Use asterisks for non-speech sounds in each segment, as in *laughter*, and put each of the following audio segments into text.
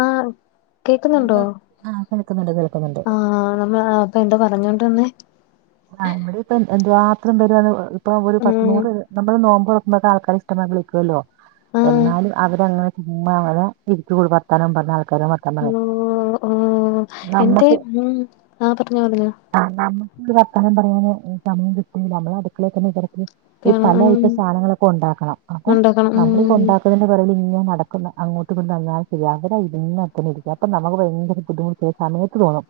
ആഹ് ആഹ് കേക്കുന്നുണ്ടോ കേൾ ആഹ് കേൾക്കുന്നുണ്ട് കേൾക്കുന്നുണ്ട് ആഹ് നമ്മ പ്പൊ എന്താ പറഞ്ഞോണ്ട്ന്നേ ആഹ് ഇവടീപ്പം എന്തുവാത്രം വെരാണ്ംഇപ്പം ഒര് ഉം പത്തുനൂറ് നമ്മള് നോമ്പൊർ മ്പത്തെ ആൾക്കാര് ഇഷ്ടമാതിരി വിളിക്കല്ലോ ആഹ് എന്നാലും അവരങ്ങനെ മഴ *unintelligible* പറഞ്ഞ ആൾക്കാര ഓഹ് ഓഹ് എൻ്റെ നമ്മക്ക് ഉം ആഹ് പറഞ്ഞോ പറഞ്ഞോ ആഹ് നമുക്ക് ഈ വർത്താനം പറയാന് സമയം കിട്ടൂല നമ്മള് അടുക്കളേ തന്നെ തിരക്ക് ഈ ക്കാണ് പല ഉം അയിറ്റ സാനങ്ങളൊക്കെ ഉണ്ടാക്കണം അപ്പൊ ഉണ്ടാക്കണം നമ്മളിപ്പം ഉം ഉണ്ടാക്കുന്ന ഞാ പറ്യല് ഇങ്ങനെ നടക്കുന്ന് അങ്ങോട്ട് കൊണ്ട് വന്നാലും ശരി അവരാ ഇരിന്നത്തെ ന്നെ ഇരിക്കും അപ്പ നമ്മക്ക് ഭയങ്കര ബുദ്ധിമുട്ട് സമയത്ത് തോന്നും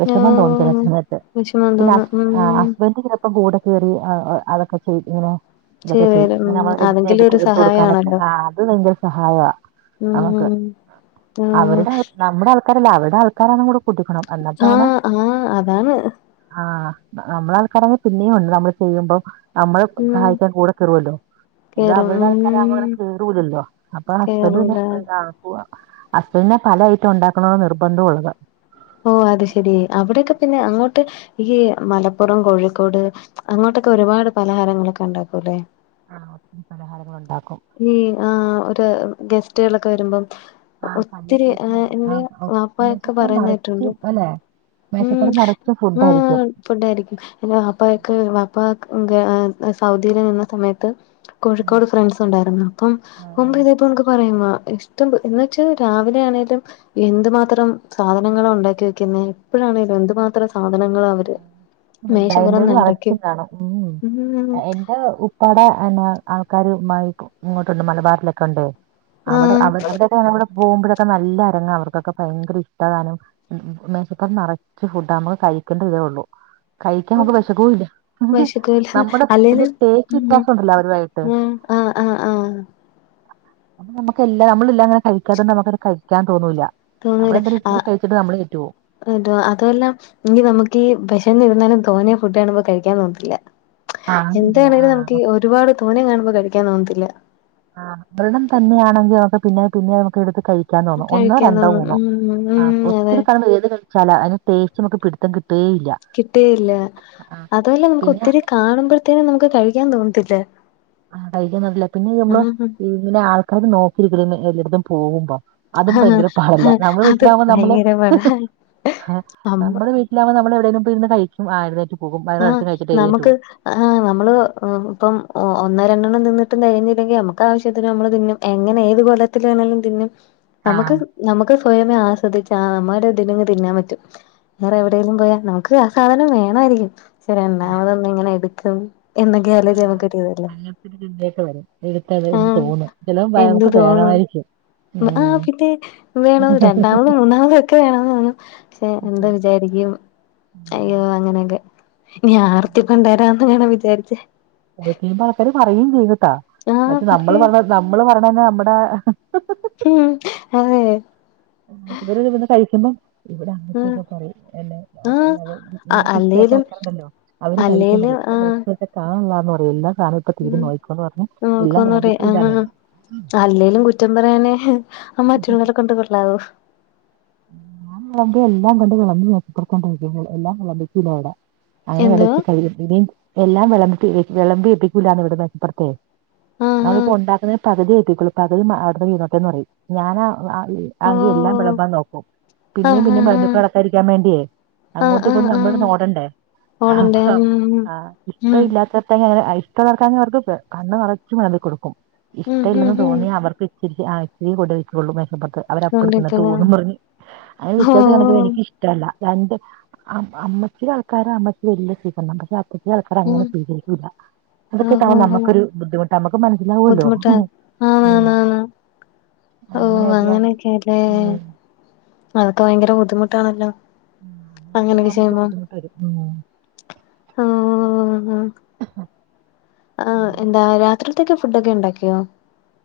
വിഷമം തോന്നും ചെല ആഹ് സമയത്ത് വിഷമം പിന്നെ തോന്നും ഉം ഹസ്ആ ഹസ് എന്തിക്കിലൊപ്പം കൂടെ കേറി ആ ആ അതൊക്കെ ചെയ്ത് ഇങ്ങനെ ഇതൊക്കെ ചെയ്തു തരും ചെയ്യും ഉം നമ്മൾ എടു എടു അതെങ്കിലും ഒരു എടുത്ത് കൊടുക്കാനൊക്കെ സഹായാണല്ലോ ആ അത് ഭയങ്കര സഹായാ നമുക്ക് ഉം ആഹ് അവരുടെ ആ നമ്മുടെ ആൾക്കാരല്ലാ അവരുടെ ആൾക്കാരാണ് ന്നൂടെ കുടിക്കണം എന്നിട്ടാണ് ആഹ് ആഹ് അതാണ് ആഹ നമ്മള ആൾക്കാരങ്ങെ പിന്നെയും ഉണ്ട് നമ്മള് ചെയ്യുമ്പോ നമ്മള് ഉം സഹായിക്കാൻ കൂടെ കേറുവല്ലോ ഇത് കേറും അവരുടെ ഉം ആൾക്കാരാവുമ്പോ ങ്ങനെ *unintelligible* കൂടുല്ലേ അപ്പൊ ഹസ്ബൻഡ് പിന്നെ കേറൂല ആ ഹസ്ബന്റ് പല അയിറ്റം ഉണ്ടാക്കണന്ന് നിർബന്ധം ള്ളത് ഓ അത് ശരി അവിടെയൊക്കെ പിന്നെ അങ്ങോട്ട് ഈ മലപ്പുറം കോഴിക്കോട് അങ്ങോട്ടൊക്കെ ഒരുപാട് പലഹാരങ്ങളൊക്കെ ഉണ്ടാക്കൂല്ലേ ആ ഒത്തിരി പലഹാരങ്ങളു ണ്ടാക്കും ഈ ആ ഒരു ഗെസ്റ്റു കളൊക്കെ വരുമ്പം ആഹ് പല്ല ഒത്തിരി ആഹ് സീസണല്ലേ എന്റെ ആം *unintelligible* വാപ്പയൊക്കെ മേശപ്പറം പറയുന്ന നറച്ച് കേട്ടിട്ടുണ്ട് അല്ലെ മേശപ്പുറം നിറച്ചും ഫുഡ് ആയിരിക്കും ഫുഡ ആയിരിക്കും എന്റെ വാപ്പൊക്കെ വാപ്പ സൗദിയിലാർന്ന സമയത്ത് ഉം കോഴിക്കോട് ഫ്രണ്ട്സ് ഉണ്ടായിരുന്നു അപ്പം മുമ്പ് ആഹ് ഇതപ്പോ നമുക്ക് പറയമോ ഇഷ്ടണ്ട് എന്ന് വെച്ച് രാവിലെ എണീറ്റ് എന്തുമാത്രം സാധനങ്ങളാ ഉണ്ടാക്കി വെക്കുന്നത് എപ്പോഴാണേലും എന്തുമാത്രം സാധനങ്ങള അവർ *unintelligible* ണ്ടാണം ഉം ഉം എന്റെ ഉ ഓടെ എന്ന ആൾക്കാർ ഇങ്ങോട്ടുണ്ട് മലബാറൽൊക്കെ ഉണ്ട് അവടെ ആഹ് അവ അവടെക്കെ *unintelligible* പോവുമ്പൊളൊക്കെ നല്ല അരങ്ങാ അവർകൊക്കെ ഇഷ്ടാതാനും ഉം ഉം മേശപ്പൊറം നറച്ച് ഫുഡാ നമ്മക്കേ കഴിക്കെണ്ടതേ ഒള്ളു കഴിക്കാൻ അപ്പം നമുക്ക് വെശക്കൂല്ലാ വിശക്കൂല നമ്മടെ ഫുഡിൽ അല്ലേലും ടേസ്സ് വ്യത്യാസൊണ്ടല്ലോ അവരുവായിട്ട് ഉം ആഹ് ആഹ് ആഹ് അപ്പ നമക്കെല്ലാ നമ്മളില്ലാങ്ങനെ കഴിക്കാതെന്നാ ഞമ്മക്കത് കഴിക്കാൻ തോന്നൂലാ തോന്നൂല ആഹ് എന്തുവ അതും അല്ലാ ഞ്ഞി നമ്മക്കീ വെഷന്നിരുന്നാലും തോനെ ഫുഡ് കാണുമ്പോ കഴിക്കാൻ തോന്നത്തില്ല ആഹ് ശരിയാ എന്താണേലും ആഹ് നമുക്കീ ഒരുപാട് തോനേ കാണുമ്പം കഴിക്കാൻ തോന്നത്തില്ല ആഹ് ദ്രണം തന്നെയാണെങ്കി നമുക്ക് പിന്നേം പിന്നേം നമുക്കെടുത്ത് കഴ് ക്ക്യാൻ തോന്നു ഒന്നോ കഴിക്കാൻ രണ്ടോ തോന്നും മൂന്നോ ഉം ഉം ആഹ് അതെ ഒത്തിരി കണ് ഏത് കഴ് ചല അയ്ന് ടേസ്റ്റമക്ക് പിട്ത്തം കിട്ടേ ഇല്ല കിട്ടേ ഇല്ല അതൊല്ലാ പിന്നെ നമുക്കൊത്തിരി കാണുമ്പോഴത്തേനും നമുക്ക് കഴിക്കാൻ തോന്നത്തില്ല അയ്‌ന്റെ നല്ലതിന് നമ്മള് ഉം ഇങ്ങനാൾക്കാര് നോക്കിയിരിക്ക എല്ലായ്ടത്തും പോകുമ്പം അതും ഭയ്ങ്കര പാടില്ല നമ്മളെ അത് വീട്ട്ലാവുമ്പം നമ്മൾ ഭയങ്കര പാടാ അമ്മ നമ്മളെ വീ ലാവുമ്പം നമ്മളെവ്ടേലും പോയിര്ന്ന് കഴിക്കും ആര്തേറ്റും ആഹ് നമക്ക് ആഹ് നമ്മള് ഇപ്പം ഒന്നോ രണ്ടെണ്ണം തിന്നിട്ടും തെകഞ്ഞീല്ലെങ്കി നമുകാവശ്യത്തിന് നമ്മള് തിന്നും എങ്ങനെ ഏത് കോലത്തിലാണേലും തിന്നും ആഹ് നമുക്ക് നമുക്ക് സ്വയമേ ആസ്വദിച്ച് ആ നമ്മടെ ഇതിന് തിന്നാൻ പറ്റും വേറെ എവിടേലും പോയാ നമുക്ക് ആ സാധനം വേണമായിരിക്കും പക്ഷെ രണ്ടാമതും ഒന്നെങ്ങനെ എടുക്കും എന്നൊക്കെ ആലോചിച്ച് നമുക്കൊരു ആഹ് ഇതല്ലേ *unintelligible* എടുത്തത് എന്ന് ആഹ് തോന്നും ചിലപ്പം എന്ത് നമുക്ക് തോന്നും വേണമായിരിക്കും ആഹ് പിന്നെ വേണം രണ്ടാമതും മൂന്നാമതും ഒക്കെ വേണോന്ന് തോന്നും പക്ഷെ എന്താ വിചാരിക്കും ഉം അയ്യോ അങ്ങനെയൊക്കെ ഇനി ആർത്തി പണ്ടാരവാന്ന് ആണോ വിചാരിച്ചേ കുറെ കഴിയുമ്പോൾ ആൾക്കാര് പറയുകയും ചെയ്യും കേട്ടോ ആഹ് പക്ഷേ നമ്മള് പറയ് പറയണെ നമ്മള് പറയണത് നമ്മടെ ഉം അങ്ങനെ *unintelligible* ര്ന്ന് കഴിക്കുമ്പം ഇവിടെ ഉം അങ്ങൻത്തെക്കെ പറയും എന്നെ ആഹ് *unintelligible* ആഹ് ഇവർക്ക് ഇഷ്ടാത്ത അല്ലേലും ആൾക്കാറുണ്ടല്ലോ അവര് കഴിക്കൻ അല്ലേലും പറയും ഇപ്പോ ആഹ് *unintelligible* എല്ലാ സാധന ഇപ്പ ഉം തീരുംനോയിക്കോന്ന് പറഞ്ഞു എല്ലാം നോക്കോന്ന് പറയാ വിളമ്പിക്കുല്ലാന്നെ ആഹ് അല്ലേലും കുറ്റം പറയാനേ അഹ് മറ്റുള്ളവരെ കൊണ്ട് കൊള്ളവോ ഞാൻ വിളമ്പി എല്ലാം കണ്ട് വിളമ്പി മോശ പുറത്ത് അങ്ങട്ട് ഇടുംഎല്ലാം വിളമ്പിച്ചില്ല അവിടെ അങ്ങനെ എന്തോ ഇളച്ചി *unintelligible* എല്ലാം വിളമ്പിവിളമ്പി വെപ്പിക്കൂല്ലന്ന് ഇവിട്ന്ന് ഇപ്പടുത്ത് ആഹ് നമ്മളിപ്പോ ഉണ്ടാക്കുന്ന പകുതി എത്തിക്കളു പകുതി അവിടുന്ന് തിന്നോട്ടെന്ന് പറയും ഞാനാ ആഹ് അത് എല്ലാം വിളമ്പാ നോക്കും പിന്നേ ആഹ് പിന്നേ ആഹ് *unintelligible* ഇരിക്കാൻ വേണ്ടിയേ ആഹ് അങ്ങോട്ട് ഇങ്ങോട്ട് ആഹ് ആഹ് നമ്മള്ന്ന ഓടേണ്ടേ പോണുണ്ട് ഉം *unintelligible* അഹ് ഇഷ്ടം ഉം ഇല്ലാത്തത്തങ്ങനെ അയ് *unintelligible* കണ്ണ് നിറച്ച് വിളമ്പികൊടുക്കും ഉം ഇഷ്ട ഉം ഇല്ലെന്ന് ഉം തോന്നി അവർക്ക് ശരിക്ക് ആ ഇച്ച്‌രി കൂടുതൽ വെച്ചൊ ള്ളു മേശ പൊർത്ത് അവര് അപ്പടെ തിന്ന് ട്ട് കൊണ്ടിക്കണ് പോന്നന്ന് പറഞ് അങ്ങനെ വ്യത്യാസം ഓഹ് കാണിക്കുമ്പോഎനിക്ക് ഇഷ്ടല്ല രണ്ട് അമ്മ അമ്മച്ചീടെ ആൾക്കാരെ അമ്മച്ചി വല്യ സീകരണാ പക്ഷെ പുതിയ ആൾക്കാരെ ഉം അങ്ങനെ സ്വീകരിക്കൂ ല്ല അതൊക്കെ ഓഹ് കാണുമ്പോ ഓഹ് നമ്മക്കൊരു ബുദ്ധിമുട്ടാ നമക്ക് മനസ്സിലാവല്ലോ ബുദ്ധിമുട്ടാ ഉം ഓ അങ്ങനെയൊക്കെയാണ് അങ്ങനെയൊക്കെല്ലേ ഉം അതൊക്കെ ഭയങ്കര ബുദ്ധിമുട്ടാണല്ലോ ഉം അങ്ങനെ അങ്ങനെയൊക്കെ ആവുമ്പോ ചെയ്യുമ്പോ ബുദ്ധിമുട്ട് വരും ഉം ആഹ് ആ ആ എന്താ രാത്രിത്തേക്ക് ഫുഡൊക്കെ ഉണ്ടാക്കിയോ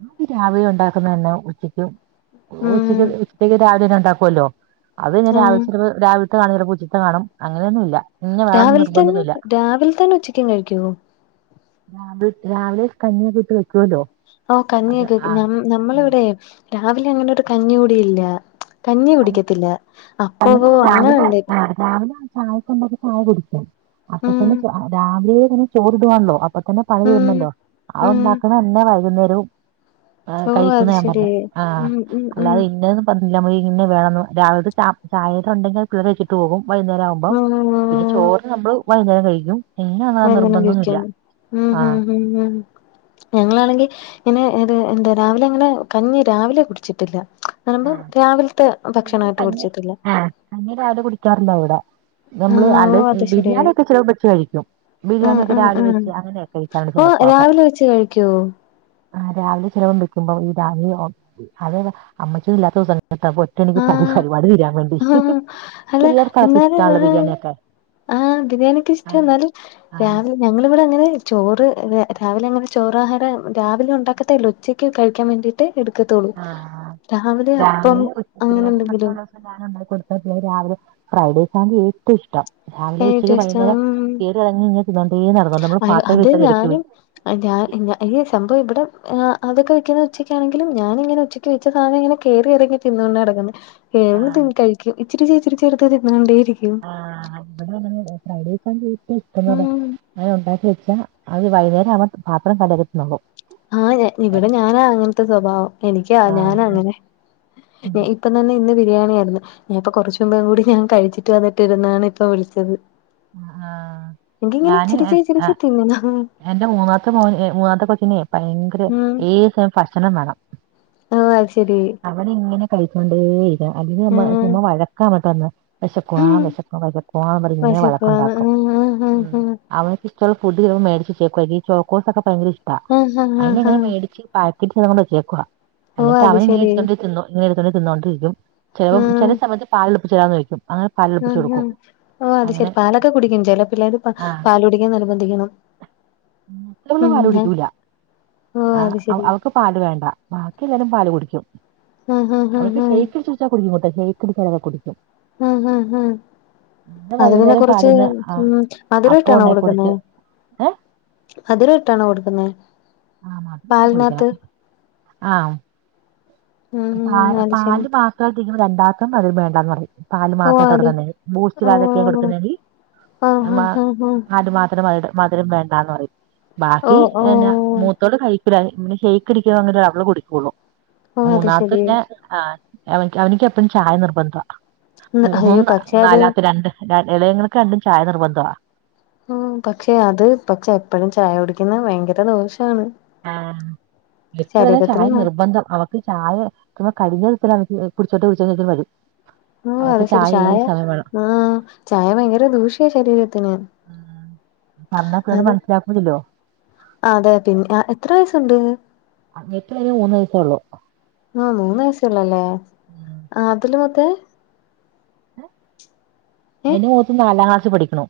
അതിരാവിലെ ഉണ്ടാക്കുന്നന്നെ ഉച്ചക്കും ഉച്ചയ്ക്ക് ഉം ഉച്ചക്ക് രാവിലന്നെ ഉണ്ടാക്കുവല്ലോ അത് ന്നെ ആഹ് രാവിലെ ചെലപ്പോ രാവി ത്തെ കാണില്ല ഉച്ചിത്തെ കാണും അങ്ങനെയൊന്നും ഇല്ല രാവിലെ തന്നെ രാവിലെ തന്നെ ഉച്ചക്ക് കഴിക്കുവോ രാവില രാവിലെ കഞ്ഞിയക്കെട്ട് വെക്കല്ലോ ഓ കഞ്ഞിയൊക്കെ നമ്മളെ ഇവിടെ രാവിലെ അങ്ങനെ ഒരു കഞ്ഞി കുടിയില്ല കഞ്ഞി കുടിക്കത്തില്ല അപ്പവ് രാവിലെ അങ്ങനണ്ടെ ആഹ് രാവിലെ ആ ചായ കൊണ്ടാക്കി ചായ കുടിക്കും അപ്പ ഉം തന്നെ രാവിലെ ഇങ്ങനെ ചോറിടുവാണല്ലോ അപ്പൊ തന്നെ പണി ഉം തീർന്നല്ലോ ആ ഉം ഉണ്ടാക്കുന്നന്നെ വൈകുന്നേരവും ആ ഓ അത് കഴിക്കുന്ന ശരി കണ്ടത് ആ ഉം ഉം ഉം അല്ലാതെ ഇന്നതൊ ന്നുല്ല ഇന്നെ വേണന്ന് രാവില്ത്തെ ചാ ചായ ഉണ്ടെങ്കിൽ തിന്നഴിച്ചിട്ട് പോകും വൈകുന്നരം ആവു മ്പം ഓ പിന്നെ ചോറ് നമ്മള് വൈകുന്നേരം കഴിക്കും ഇന്ന അങ്ങനെ നിർബന്ധൊന്നുല്ല കഴിക്കും ആഹ് ഹാ ഹാ ഹാ ഞങ്ങളാണെങ്കിൽ ഇങ്ങനെ ഏ എന്താ രാവിലെ അങ്ങനെ കഞ്ഞി രാവിലെ കുടിച്ചിട്ടില്ല പറയുമ്പം ആഹ് രാവിലത്തെ ഭക്ഷണമായിട്ട് കുടിച്ചിട്ടില്ല അന്നെ രാവിലെ കുടിക്കാറില്ലഇവിടെ നമ്മള് ആഹ് ഓ അല്ല അത് ശരി ബിരിയാണി ഒക്കെ ചെല പെച്ച് കഴിക്കും ബിരിയാണി ആഹ് ഒക്കെ ആഹ് രാവിലെ ആഹ് വെച്ച് അങ്ങനെയൊക്കെ കഴിക്കാറ്ണ്ട് ഓ ചെലപ്പൊക്കെ രാവിലെ വെച്ച് കഴിക്കോ ആ രാവിലെ ചെലവം വെക്കുമ്പോ ഈ രാവിലെ അതായത് അമ്മച്ചിയൊന്നും ഇല്ലാത്ത ദിവസം എനിക്ക് പടി ആഹ് പരിപാടി തീരാൻ വേണ്ടി ആഹ് അല്ല പിള്ളേർക്ക് എന്നാലും അതൊക്കെഇഷ്ടാണെല്ലാ ആഹ് ബിരിയാണിയൊക്കെ ആഹ് ബിരിയാണി യൊക്കെ ഇഷ്ട്ടാ ആഹ് എന്നാൽ ആഹ് രാവി ഞങ്ങളിവിടെ അങ്ങനെ ചോറ് രാവിലെ അങ്ങനെ ചോറ് ആഹാരം രാവിലെ ഉണ്ടാക്കത്തേയില്ല ഉച്ചയ്ക്ക് കഴിക്കാൻ വേണ്ടി ട്ട് എടുക്കത്തോളൂ രാവിലെ അപ്പം അങ്ങനെ പിള്ളേര് എന്തെങ്കിലും മാത്രമുള്ള ദിവസം ഞാനു ണ്ടാക്കി കൊടുത്തെ രാവിലെ ഫ്രൈഡ്റൈസ് ആണെങ്കി ഏറ്റവും ഇഷ്ടം രാവിലെ ഏ ഉച്ചക്ക് ടേസ്റ്റ് വൈന്നേരം ഉം കേട് ഇറങ്ങി ഇങ്ങനെ തിന്നോണ്ടേ നടന്നോണ്ട് നമ്മള് അയ്യോ പാത്രം വെച്ച് അത് ഇടക്ക് പോയി ഞാനും ഞാൻ ഈ സംഭവം ഇവിടെ അതൊക്കെ വെക്കുന്ന ഉച്ചക്കാണെങ്കിലും ഞാാനിങ്ങനെ ഉച്ച ക്ക് വെച്ച സാധന ഇങ്ങനെ കേറിയിറങ്ങി തിന്നോണ്ട് നടക്കുന്നു ഏ കഴിക്കും ഇച്ചിരി ഇച്ചിരി ചെറുത് തിന്നോണ്ടേയിരിക്കും ആ ഇവിടെ ഫ്രൈഡേസ ചറ്റ ഇഷ്ടംന്ന് പറ ഉം അനെ ഉണ്ടാക്കി വെച്ച അത് *unintelligible* ആഹ് ഇവിടെ ഞാനാ അങ്ങനത്തെ സ്വഭാവം എനിക്ക ആ, ഞാനങ്ങനെ ഇപ്പം തന്നെ ഇന്ന് ബിരിയാണി ആയിരുന്നു ഞാൻ ഇപ്പ കുറച്ചുമ്പും കൂടി ഞാൻ കഴിച്ചിട്ട് വന്നിട്ടിരുന്നാണ് ഇപ്പ വിളിച്ചത് ആ, എനിക്കി ഇങ്ങനെ ഞാന് ഇചിരിച്ചേ എ- ആ, ഇചിരിച്ചേ തിന്നണം എന്റെ മൂന്നാത്തെ മൂന്നാത്തെ കൊച്ചിനെ ഉം ഏ *unintelligible* ഭക്ഷണം വേണം ഓഹ് അത് ശരി അവിടെ ഇങ്ങനെ കഴിച്ചോണ്ടോയിരിക്കണം. അല്ലെങ്കിൽ നമ്മ ആഹ് ചുമ വഴക്കാഇങ്ങട്ട് വന്ന വിശക്കുവാ ഉം വിശക്കുവാ വിശക്കു പറഞ്ഞിങ്ങെനെ വിശക്കുവാണ് വഴക്കുണ്ടാക്കും ആഹ് ആഹ് ഉം ആഹ് അവൻക്ക് ഇഷ്ടള്ള ഫുഡ് ചിലപ്പോൾ മേടിച്ച് വെചേക്കു വാ ഈ ചോക്കോസൊക്കെ ഭയങ്കര ഇഷ്ടാ ആഹ് ആഹ് അയിന് ആഹ് ഇങ്ങനെ ആഹ് മേടിച്ച് കൊ ചേക്കുക ഓ എന്നിട്ട് അത് അവന ഇങ്ങന ശെരി എടുത്ത്കൊണ്ട് ന്ന ഇങ്ങനെ എടുത്തൊണ്ട തിന്നോണ്ടിരിക്കും ചിലപ്പോ ചില സമയത്ത് പാലിൽ *unintelligible* കഴിക്കും അങ്ങനെ ഉ് പാലുടിപ്പിച്ച് ഹ കൊടുക്കും ഓ അത് അങ്ങനെ ശരി പാലൊക്കെ കുടിക്കും ചിലപ്പിള്ളേര് ആഹ് പാൽ കുടിക്കാ നിർബന്ധിക്കണം ഇതൊന്നും ഉം പാല് ഞാൻ കുടിക്കൂല ഓ ആ അത് ശെരി അവക്ക് പാല് വേണ്ട. ബാക്കി എല്ലാരും പാൽ കുടിക്കും. ആഹ് ആഹ് ഓൾക്ക് ആഹ് ശെയ്ക് *unintelligible* ശെയ്ക്ക് കുടിക്കാനൊക്കെ കുടിക്കും. ആ ഹ ഹ. പിന്നെ അതിനെ വൈകുന്നേരം കുറിച്ച് പാലിന്ന് ആഹ് ഉം. അപ്പം മധുരട്ടാണോ ഉണ്ടാക്കി കൊടുക്കുന്നേ. കൊടുത്ത് ഏഹ് മധുര ഇട്ടാണോ കൊടുക്കുന്നെ ആ. മധുരട്ടാ കുടിക്കണെ. ആ. ഉം പ ഉം അത് ശെരി പാല് ആ മാത്ര്പോ രണ്ടാത്തംപറയും വേണ്ടാന്ന് പറയും. പാല് ഓ മാത്രം ഇട്ട് അത് കൊടുക്കേണ്ടി വരും ബൂസ്റ്റ് ഓ ഇടതൊക്കെ കൊടുക്കുന്നെങ്കി ആഹ് ആഹ് ആഹ് ആഹ് പാല് മാത്രം മാതി മധുരം വേണ്ടാന്ന് പറയും. ഓ ബാക്കി ഓ എന്നാ മൂത്തോള്‌കഴിപ്പില പിന്നെ ഷെയ്ക്ക് ടിക്ക അങ്ങനെ അവള് കുടിക്കുള്ളൂ ഓ അത് ശെരി മൂന്നാമത്ത്ന്നെ ആഹ് അവൻ അവൻക്ക് എപ്പഴും ചായ നിർബന്ധം അയ്യോ മൂന്ന് പക്ഷെ അത് നാലാത്ത രണ്ട് ഇളയങ്ങൾക്ക് രണ്ടും ചായ നിർബന്ധവാ ഉം പക്ഷെ അത് പക്ഷെ എപ്പഴും ചായ കുടിക്കുന്നത് ഭയങ്കര ദോഷാണ് ആഹ് എറ്റതുഅത്ചായ ശരീരത്തിന് നിർബന്ധം അവ ഹ് ചായ കഴിഞ് *unintelligible* കുടിച്ചോട്ട് കുടിചോ യ്ച്ചാണ്ട് വരു ഓഹ് അത് ശരി ചായ ആഹ് ചായ ഭയങ്കര ദൂഷ്യ ശരീരത്തിന് ഉം അത് പറഞ്ഞൊക്കത്‌മനസ്സിലാക്കുല്ലോ അതെ പിന്നെ എത്ര വയസ്സുണ്ട് അങ്ങേക്ക് ഒരു മൂന്ന് വയസ്സ്ഉള്ളൂ ആഹ് മൂന്ന്‌വയസ്സ് ഉള്ളൂല്ലേ ഉം. ആഹ് അതില് മത്തേ ഏഹ് ഏഹ് അതിന് മൂത്ത് നാലാം ക്ലാസ്സ് പഠിക്ക്ണു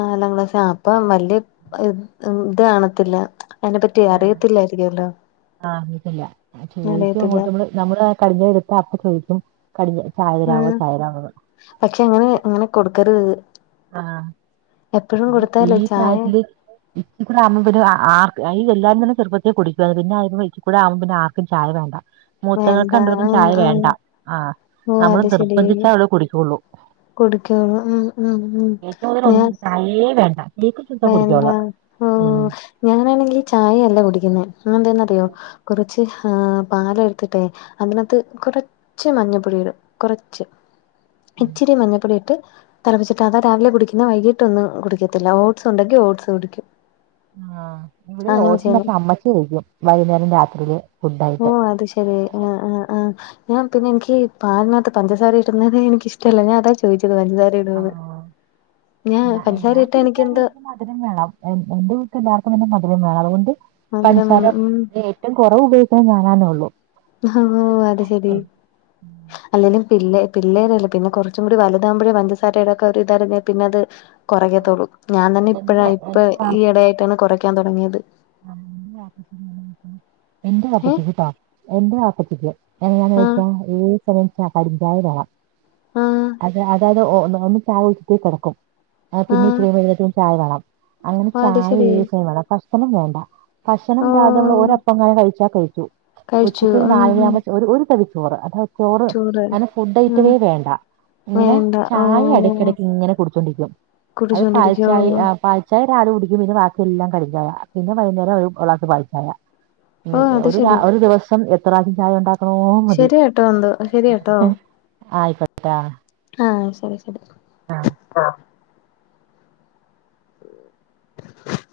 ആഹ് നാലാം ക്ലാസ്സ് അപ്പൊ വല്യയ *unintelligible* ഇത് കാണത്തില്ല അയ്നെ പറ്റി അറിയത്തില്ലായിരിക്കോല്ലോ ആഹ് അറിഞ്ഞിട്ടില്ല ചോദിക്കും ങ്ങോട്ട് നമ്മള് കടിഞ്ഞത് എടുത്ത അപ്പോചോദിക്കു കല്ല് ചായരാവോ ആഹ് ചായരാവോ പക്ഷെ ഇങ്ങനെ ഇങ്ങനെ കൊടുക്കരുത് ആഹ് എപ്പഴും ഇനി കൊടുത്താലേ ഈ ചായ പ്രായത്തില് *unintelligible* പിന്നെ ആർക്കും ചായ വേണ്ട മൂത്തങ്ങൾക്ക് വേണ്ട രണ്ടാൾക്കും ആഹ് ചായ ആഹ് വേണ്ട ആഹ് ഓഹ് നമ്മള് നിർബന്ധിച്ച അവള് കുടിക്കുള്ളൂ കൊടുക്കു ഉള്ളൂ ഉം ഉം ഉം ഞാ അല്ലീ വേണ്ട കേക്ക് ചുട്ടാ കുടിക്കും വേണ്ട അവള് പ്പോ ഞങ്ങൾ അണെങ്കി ചായയല്ല കുടിക്കുന്ന എന്താന്നറിയോ കുറച്ച് ഹ് ആഹ് പാല് എടുത്തിട്ടേ അതിനകത്ത് കുറച്ച് മഞ്ഞപ്പൊടി ഇടും കുറച്ച് ഉം ഇച്ചിരി മഞ്ഞപ്പൊടിയിട്ട് തിളപ്പിച്ചിട്ട് അതാ രാവിലെ കുടിക്കുന്നേ. വൈകിട്ട് ഒന്നും കുടിക്കത്തില്ല. ഓ ഓട്സുണ്ടെിൽ ഓട്സ് കുടിക്കും. ആഹ്, ഇവെടെ അങ്ങനെ ചെയ്യുന്നെ ഓട്സിനൊക്കെ അമ്മച്ചി കഴിക്കും. വൈകുന്നേരം രാത്രിയില്. ഓ ഫുഡായിട്ട് അത് ശെ ഏഹ്, ആഹ് ആഹ് ആഹ് ഞാൻ പിന്നെ എനിക്ക് ഈ പാലിനാത്ത് പഞ്ചസാരയിടുന്നതേ എനിക്ക് ഇഷ്ടല്ല. ഞാൻ അതാ ചോ ചോദിച്ചതാ പഞ്ചസാരയിടൂന്ന്. ആഹ് ഞാ ഞാൻ ഞാൻ പഞ്ചസാരയിട്ടാ കുടിക്കാതെ എനിക്കെന്തോ. എനിക്ക് മധുരം വേണം. എ എന്റെ വീട്ടിൽ എല്ലാവർക്കും തന്നെ മധുരം വേണം. അതുകൊണ്ട് മധുരം പൻസാര വേണം ഉം ഏഹ് ഏറ്റവും കൊറവ് ഉപയോഗിക്കുന്നത് ഞാനാന്നേ ഒള്ളൂ. ഓ അത് ശെരി ഉം അല്ലേലും പിള്ളേ പിള്ളേരെല്ലേ. പിന്നെ കുറച്ചു കൂടി വലുതാമ്പഴേ പഞ്ചസാരയുടെക്കെയിതറിഞ്ഞേ പിന്നെ അത്. കൊറയ്ക്കത്തൊള്ളൂ. ഞാൻ തന്നെ എന്റെ ഇപ്പഴാ ഇപ്പ എന്റെ വാപ്പച്ചി ഇയിടെയായിട്ടാണ് കൊറയ്ക്കാൻ തൊടങ്ങിയത്. *inaudible* എന്റെ ഏ ആപ്പച്ചിക്ക് കേട്ടോ. എന്റെ ആപ്പച്ചിക്ക്. എങ്ങനാന്ന് ആ വെച്ചാ ഈ സമയം ച കടുംചായ വേണം ആ അത്, അതാത് ഓ ഒന്ന് ചാകും. പോയ് കെടക്കും. ആ പിന്നെ ഇച്ചിരി കഴിയുമ്പം എഴുന്നേറ്റ് വന്ന് ചായ വേണം. അങ്ങനെ ഓ അത് ചായ ശരി ഏത് സമയവും വേണം. ഭക്ഷണം വേണ്ട. ഭക്ഷണം ഓ താ നമ്മെള് താ ഒരപ്പങ്ങാനും കഴിച്ചാ കഴിച്ചു. കഴിച്ചു ഉച്ചയ്ക്ക് ഒരു ഉം നാല് മണി ഉം ആകുമ്പോ ഒരു തവി ചോറ് അത ചോറ് അങ്ങനെ ഫുഡ് ഉം ഐറ്റമേ വേണ്ട ഇങ്ങനെ വേണ്ട ഓ ചായ ഇടയ്ക്കിടക്ക് ഇങ്ങനെ കുടിച്ചോണ്ടിരിക്കും അത് പാൽച്ചായ കുടിച്ചോണ്ടിരിക്കുവോ പാൽ പക്ഷേ ഒരാള് കുടിക്ക്പ പിന്ന വാക്കിയെല്ലാം കടിച്ചായ പിന്നെ വൈകുന്നര ഒരു ഗ്ലാസ് പാൽച്ചായാ ഓ അത് ഒരു ശരി ഒരു ദിവസം എത്രധികം ചായ ഉണ്ടാക്കും ശരിയാട്ടോ എന്തോ ശരിയാട്ടോ ആയിക്കട്ടാ ട്ടോ ആഹ് ശരി ശരി *unintelligible*